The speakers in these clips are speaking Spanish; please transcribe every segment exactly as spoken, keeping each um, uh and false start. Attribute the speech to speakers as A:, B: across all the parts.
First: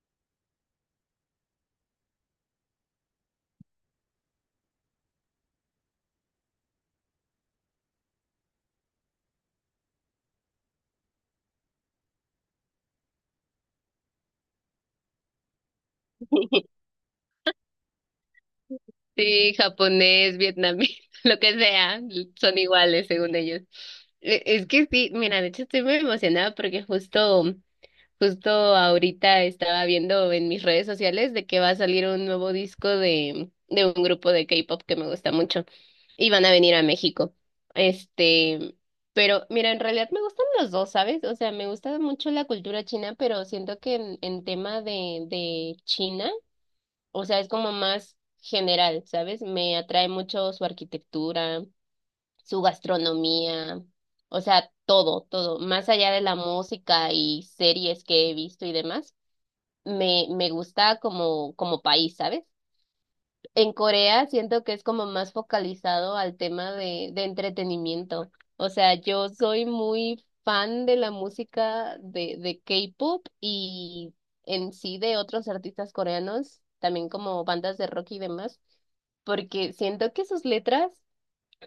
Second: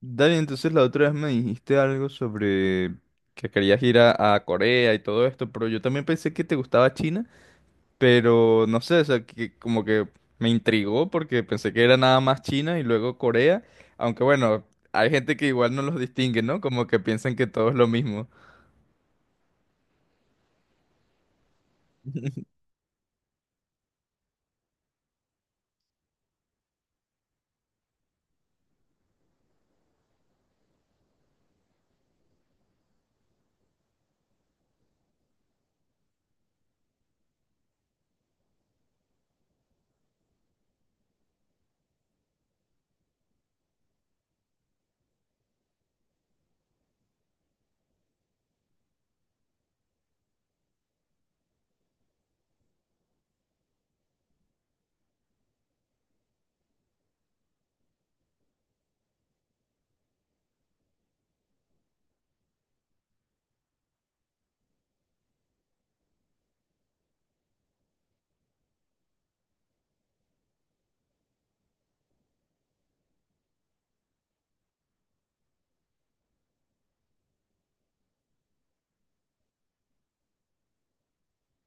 A: Dale, entonces la otra vez me dijiste algo sobre que querías ir a, a Corea y todo esto, pero yo también pensé que te gustaba China, pero no sé, o sea, que como que me intrigó porque pensé que era nada más China y luego Corea, aunque bueno, hay gente que igual no los distingue, ¿no? Como que piensan que todo es lo mismo.
B: Sí, japonés, vietnamita, lo que sea, son iguales según ellos. E- Es que sí, mira, de hecho estoy muy emocionada porque justo, justo ahorita estaba viendo en mis redes sociales de que va a salir un nuevo disco de, de un grupo de K-pop que me gusta mucho y van a venir a México. Este, pero mira, en realidad me gustan los dos, ¿sabes? O sea, me gusta mucho la cultura china, pero siento que en, en tema de, de China. O sea, es como más general, ¿sabes? Me atrae mucho su arquitectura, su gastronomía, o sea, todo, todo. Más allá de la música y series que he visto y demás, me, me gusta como, como país, ¿sabes? En Corea siento que es como más focalizado al tema de, de entretenimiento. O sea, yo soy muy fan de la música de, de K-pop y en sí de otros artistas coreanos, también como bandas de rock y demás, porque siento que sus letras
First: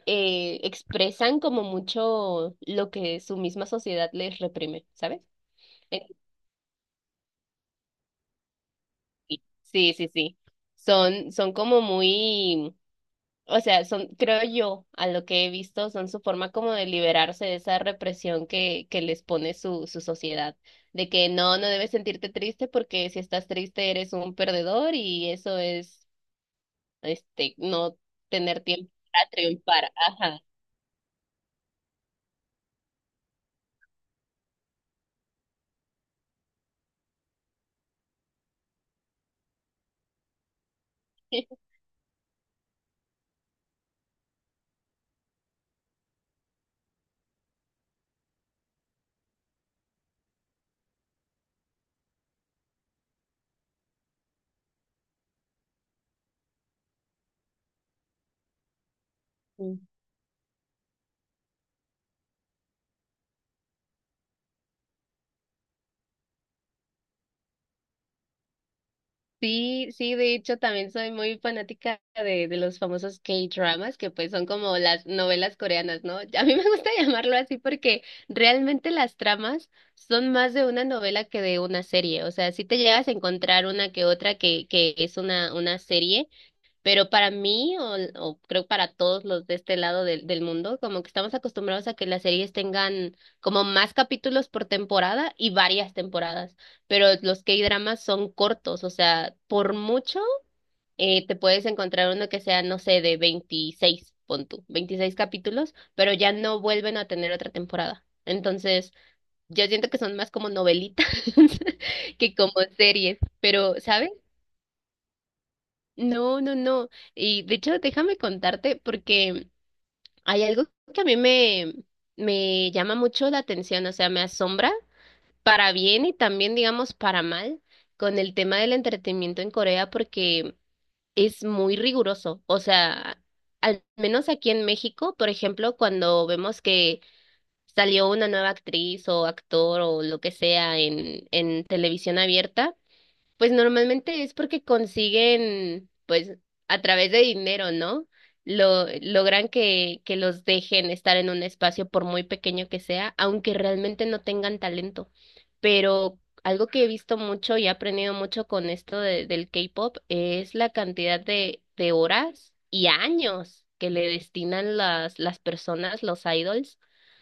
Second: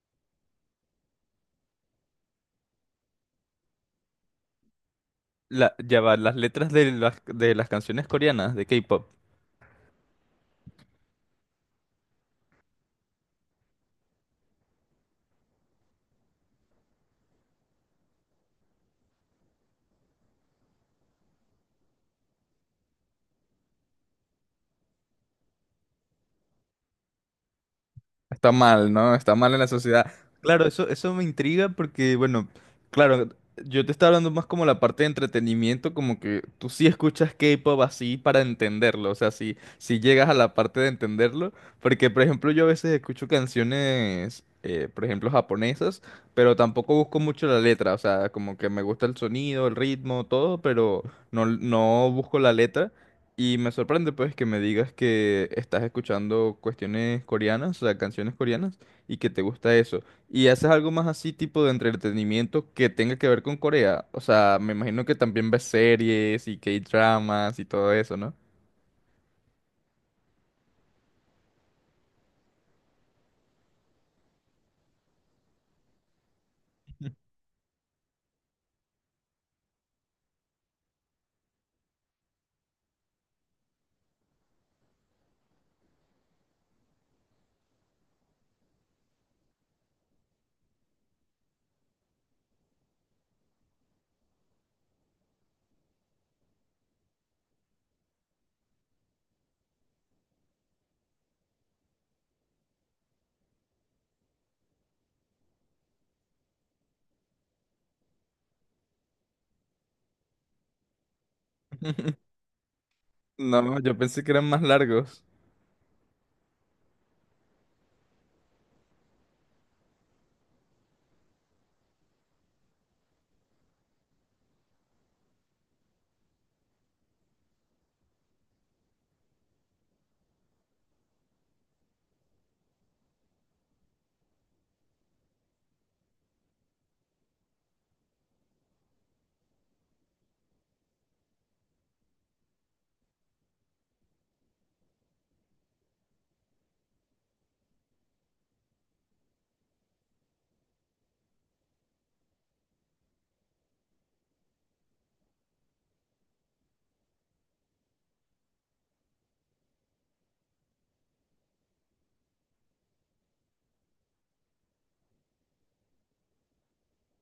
B: eh, expresan como mucho lo que su misma sociedad les reprime, ¿sabes?
A: La, ya
B: Eh,
A: va, las letras de las, de las canciones coreanas de K-pop.
B: Sí, sí, sí. Son, son como muy. O sea, son, creo yo, a lo que he visto, son su forma como de liberarse de esa represión que, que les pone su, su sociedad, de que no, no debes sentirte triste porque si estás triste eres un perdedor y eso es, este, no
A: Está
B: tener
A: mal,
B: tiempo
A: ¿no?
B: para
A: Está mal en la
B: triunfar.
A: sociedad.
B: Ajá.
A: Claro. Eh, eso, eso me intriga porque, bueno, claro, yo te estaba hablando más como la parte de entretenimiento, como que tú sí escuchas K-pop así para entenderlo, o sea, si, si llegas a la parte de entenderlo, porque, por ejemplo, yo a veces escucho canciones, eh, por ejemplo, japonesas, pero tampoco busco mucho la letra, o sea, como que me gusta el sonido, el ritmo, todo, pero no, no busco la letra. Y me sorprende pues que me digas que estás escuchando cuestiones coreanas, o sea, canciones coreanas, y que te gusta eso. ¿Y haces algo más así tipo de entretenimiento que tenga que ver con Corea? O sea, me imagino que también ves series y K-dramas y todo eso, ¿no?
B: Sí, sí, de hecho también soy muy fanática de, de los famosos K-dramas, que pues son como las novelas coreanas, ¿no? A mí me gusta llamarlo así porque realmente las tramas son más de una novela que de una serie, o sea, sí te llegas a encontrar una que otra que, que es una, una serie, pero para mí, o, o creo para todos los de este lado del, del mundo, como que estamos acostumbrados a que las series tengan como más capítulos por temporada y varias temporadas, pero los K-dramas son cortos, o sea, por mucho eh, te puedes encontrar uno que sea, no sé, de veintiséis pon tú, veintiséis capítulos, pero ya no vuelven a tener otra temporada. Entonces, yo siento que son más como novelitas que como series, pero,
A: No, yo
B: ¿sabes?
A: pensé que eran más largos.
B: No, no, no. Y de hecho, déjame contarte porque hay algo que a mí me, me llama mucho la atención, o sea, me asombra para bien y también, digamos, para mal con el tema del entretenimiento en Corea porque es muy riguroso. O sea, al menos aquí en México, por ejemplo, cuando vemos que salió una nueva actriz o actor o lo que sea en, en televisión abierta. Pues normalmente es porque consiguen, pues a través de dinero, ¿no? Lo, logran que, que los dejen estar en un espacio por muy pequeño que sea, aunque realmente no tengan talento. Pero algo que he visto mucho y he aprendido mucho con esto de- del K-pop es la cantidad de, de horas y años que le destinan las, las personas, los idols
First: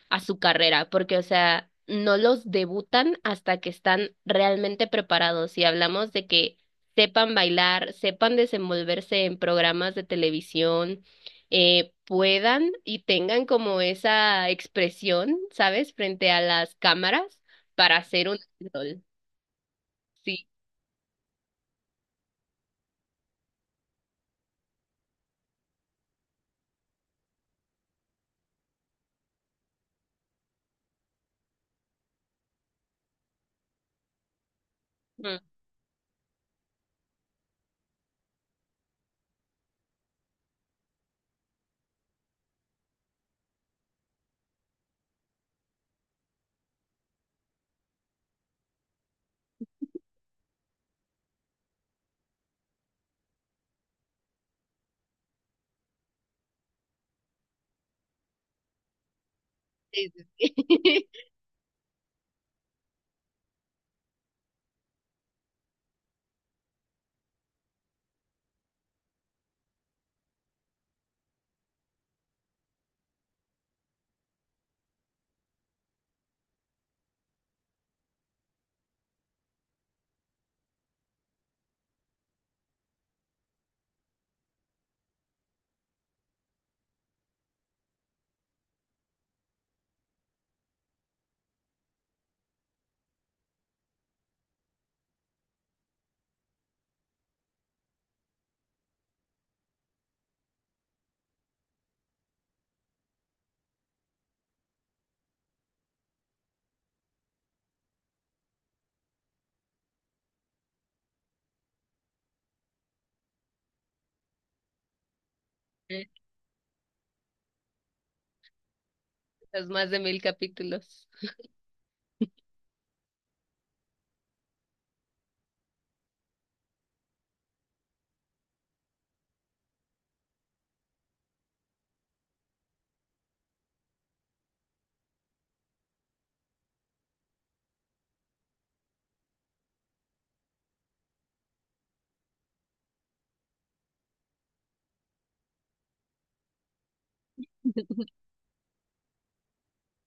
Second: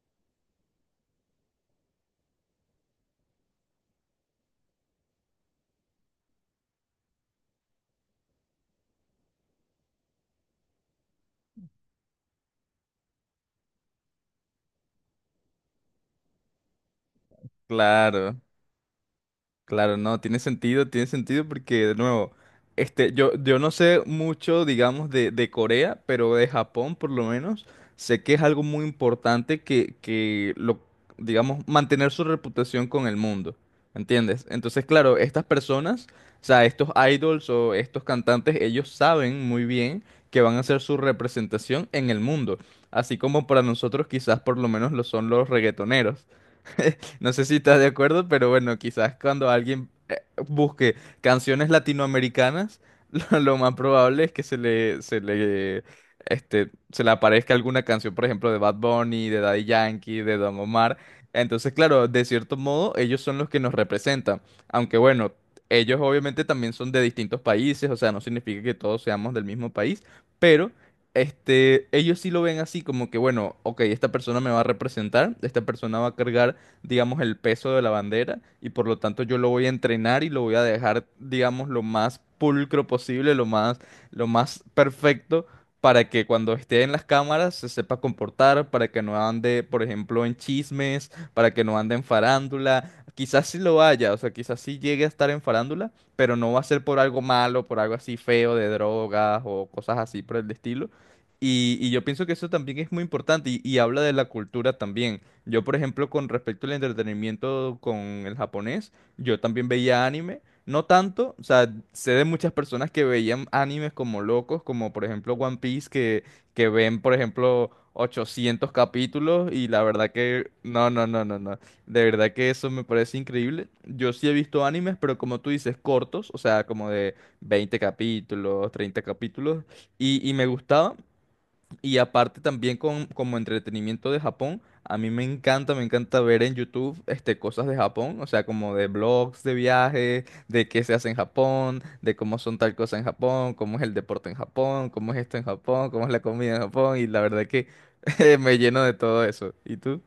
B: a su carrera, porque, o sea, no los debutan hasta que están realmente preparados. Y hablamos de que sepan bailar, sepan desenvolverse en programas de televisión, eh, puedan y tengan como esa expresión, ¿sabes?, frente a las cámaras para hacer
A: Claro.
B: un idol.
A: Claro, no, tiene
B: Sí.
A: sentido, tiene sentido porque, de nuevo, este, yo, yo no sé mucho, digamos, de, de Corea, pero de Japón, por lo menos, sé que es algo muy importante que, que lo, digamos, mantener su reputación con el mundo, ¿entiendes? Entonces, claro,
B: Mm.
A: estas personas, o sea, estos idols o estos cantantes, ellos saben muy bien que van a ser su representación en el mundo, así como para nosotros quizás por lo menos lo son los reggaetoneros. No sé si estás de acuerdo, pero bueno, quizás cuando alguien eh, busque canciones latinoamericanas, lo, lo más probable es que se le, se le, este, se le aparezca alguna canción, por ejemplo, de Bad Bunny, de Daddy
B: Sí,
A: Yankee, de Don
B: sí,
A: Omar. Entonces, claro, de cierto modo, ellos son los que nos representan. Aunque bueno, ellos obviamente también son de distintos países, o sea, no significa que todos seamos del mismo país, pero... Este, ellos sí lo ven así como que, bueno, ok, esta persona me va a representar, esta persona va a cargar, digamos, el peso de la bandera y por lo tanto yo lo voy a entrenar y lo voy a dejar, digamos, lo más pulcro posible, lo más, lo más perfecto para que cuando esté en las cámaras se sepa comportar, para que no ande, por ejemplo, en chismes, para que no ande en farándula. Quizás sí lo haya, o sea, quizás sí llegue a estar en farándula, pero no va a ser por algo malo, por algo así feo de drogas o cosas así por el estilo. Y, y yo pienso que eso también es muy importante y, y habla de la cultura también. Yo, por ejemplo, con respecto al entretenimiento con el japonés, yo también veía anime. No tanto, o sea, sé de muchas personas que veían animes como locos, como por ejemplo One Piece,
B: sí.
A: que, que ven, por ejemplo, ochocientos capítulos y
B: Los
A: la
B: más de
A: verdad
B: mil
A: que... No, no,
B: capítulos.
A: no, no, no. De verdad que eso me parece increíble. Yo sí he visto animes, pero como tú dices, cortos, o sea, como de veinte capítulos, treinta capítulos, y, y me gustaban y aparte también con, como entretenimiento de Japón, a mí me encanta, me encanta ver en YouTube, este, cosas de Japón, o sea, como de blogs de viaje, de qué se hace en Japón, de cómo son tal cosa en Japón, cómo es el deporte en Japón, cómo es esto en Japón, cómo es la comida en Japón, y la verdad que me lleno de todo eso. ¿Y tú?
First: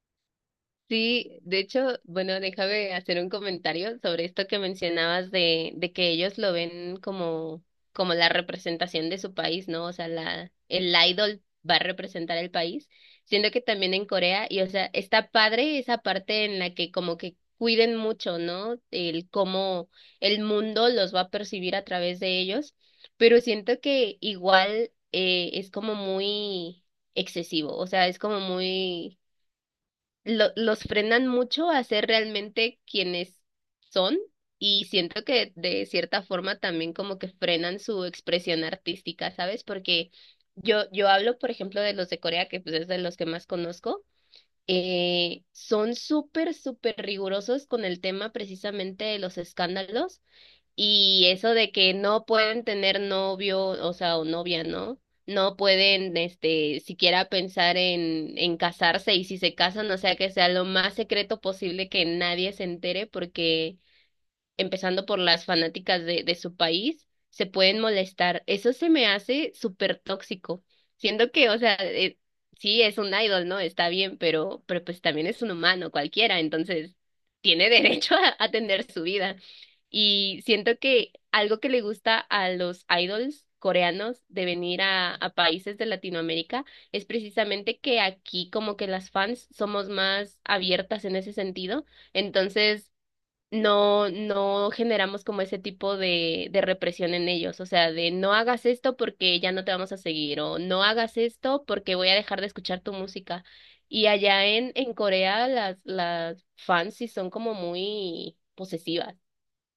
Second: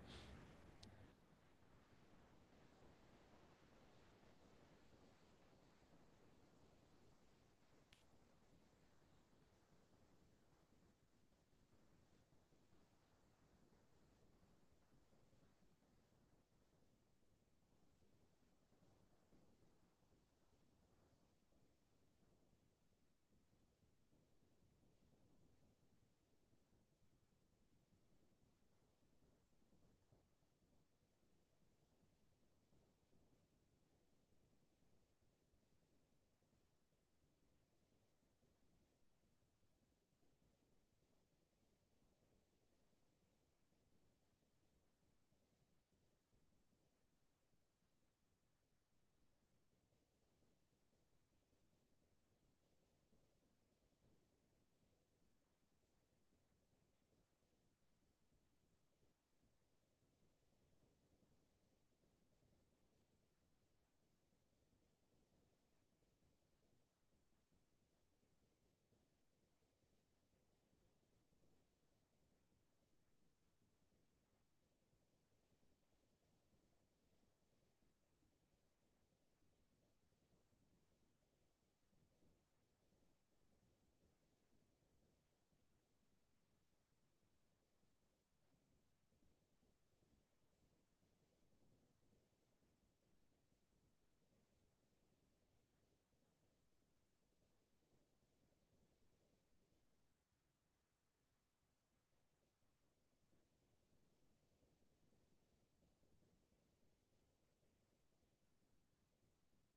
B: Sí, de hecho, bueno, déjame hacer un comentario sobre esto que mencionabas de, de que ellos lo ven como, como, la representación de su país, ¿no? O sea, la, el idol va a representar el país, siendo que también en Corea, y o sea, está padre esa parte en la que como que cuiden mucho, ¿no? El cómo el mundo los va a percibir a través de ellos, pero siento que igual eh, es como muy excesivo, o sea, es como muy. Lo- los frenan mucho a ser realmente quienes son y siento que de cierta forma también como que frenan su expresión artística, ¿sabes? Porque yo, yo hablo, por ejemplo, de los de Corea, que pues es de los que más conozco, eh, son súper, súper rigurosos con el tema precisamente de los escándalos y eso de que no pueden tener novio, o sea, o novia, ¿no? No pueden, este, siquiera pensar en, en casarse y si se casan, o sea, que sea lo más secreto posible que nadie se entere porque empezando por las fanáticas de, de su país, se pueden molestar. Eso se me hace súper tóxico. Siendo que, o sea, eh, sí es un idol, ¿no? Está bien, pero, pero pues también es un humano cualquiera, entonces tiene derecho a, a tener su vida. Y siento que algo que le gusta a los idols coreanos de venir a, a países de Latinoamérica es precisamente que aquí como que las fans somos más abiertas en ese sentido. Entonces, no, no generamos como ese tipo de, de represión en ellos, o sea, de no hagas esto porque ya no te vamos a seguir, o no hagas esto porque voy a dejar de escuchar tu música. Y allá en, en Corea las, las fans sí son como muy posesivas.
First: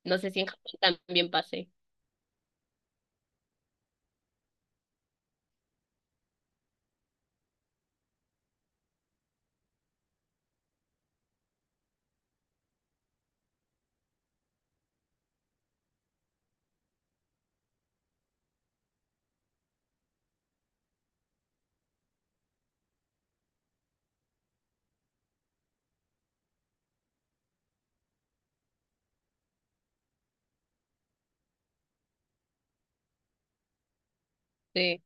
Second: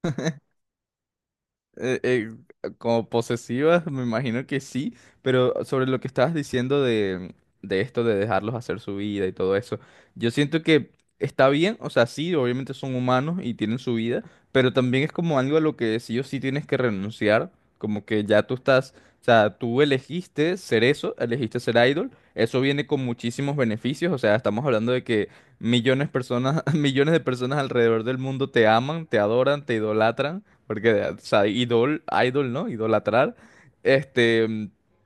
B: No sé si en Japón también pase.
A: Eh, eh, como posesivas, me imagino que sí, pero sobre lo que estabas diciendo de, de esto de dejarlos hacer su vida y todo eso, yo siento que está bien, o sea, sí, obviamente son humanos y tienen su vida, pero también es como algo a lo que sí o sí tienes que renunciar, como que ya tú estás, o sea, tú elegiste ser eso, elegiste ser idol, eso viene con muchísimos beneficios, o sea, estamos hablando de que millones de personas, millones de personas alrededor del mundo te aman, te adoran, te idolatran. Porque, o sea, idol, idol, ¿no? Idolatrar, este,
B: Sí.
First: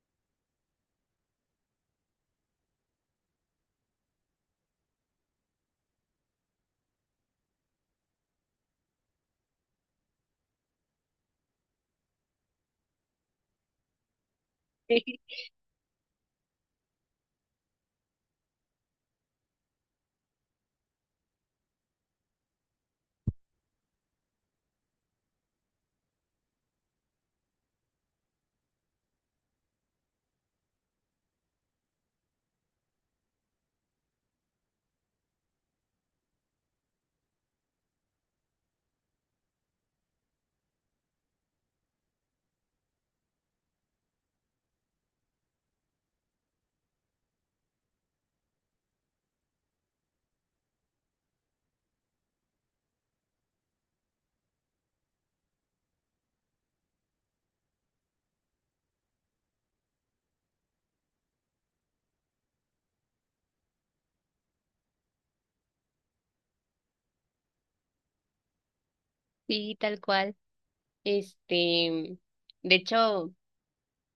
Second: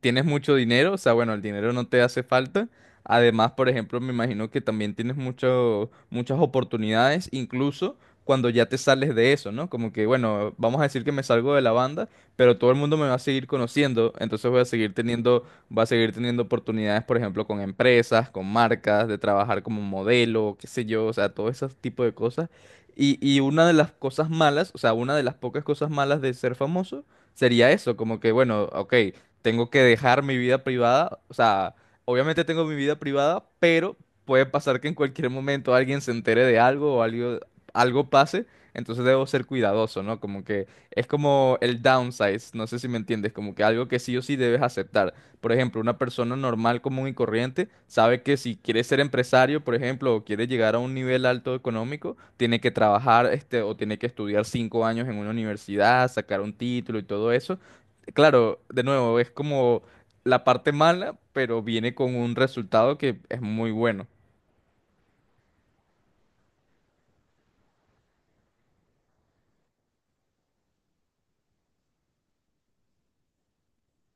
A: tienes mucho dinero, o sea, bueno, el dinero no te hace falta. Además, por ejemplo, me imagino que también tienes mucho- muchas oportunidades, incluso cuando ya te sales de eso, ¿no? Como que, bueno, vamos a decir que me salgo de la banda, pero todo el mundo me va a seguir conociendo, entonces voy a seguir teniendo, va a seguir teniendo oportunidades, por ejemplo, con empresas, con marcas, de trabajar como modelo, qué sé yo, o sea, todo ese tipo de cosas. Y, y una de las cosas malas, o sea, una de las pocas cosas malas de ser famoso sería eso, como que, bueno, ok, tengo que dejar mi vida privada. O sea, obviamente tengo mi vida privada, pero puede pasar que en cualquier momento alguien se entere de algo o algo, algo pase. Entonces debo ser cuidadoso, ¿no? Como que es como el downsize, no sé si me entiendes, como que algo que sí o sí debes aceptar. Por ejemplo, una persona normal, común y corriente sabe que si quiere ser empresario, por ejemplo, o quiere llegar a un nivel alto económico, tiene que trabajar, este, o tiene que estudiar cinco años en una universidad, sacar un título y todo eso. Claro, de nuevo, es como la parte mala, pero viene con un resultado que es muy bueno.
B: Sí, tal cual. Este, de hecho,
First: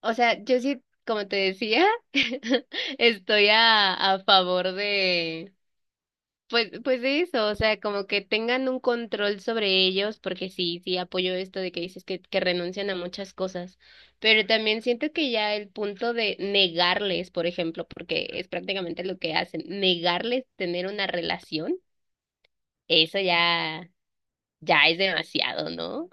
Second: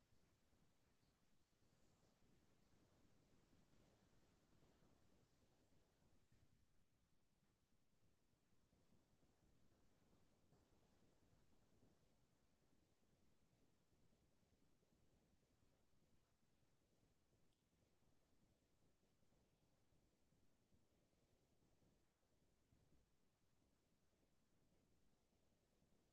B: o sea, yo sí, como te decía, estoy a, a favor de. Pues, pues de eso, o sea, como que tengan un control sobre ellos, porque sí, sí apoyo esto de que dices que, que renuncian a muchas cosas, pero también siento que ya el punto de negarles, por ejemplo, porque es prácticamente lo que hacen, negarles tener una relación, eso ya, ya es demasiado, ¿no?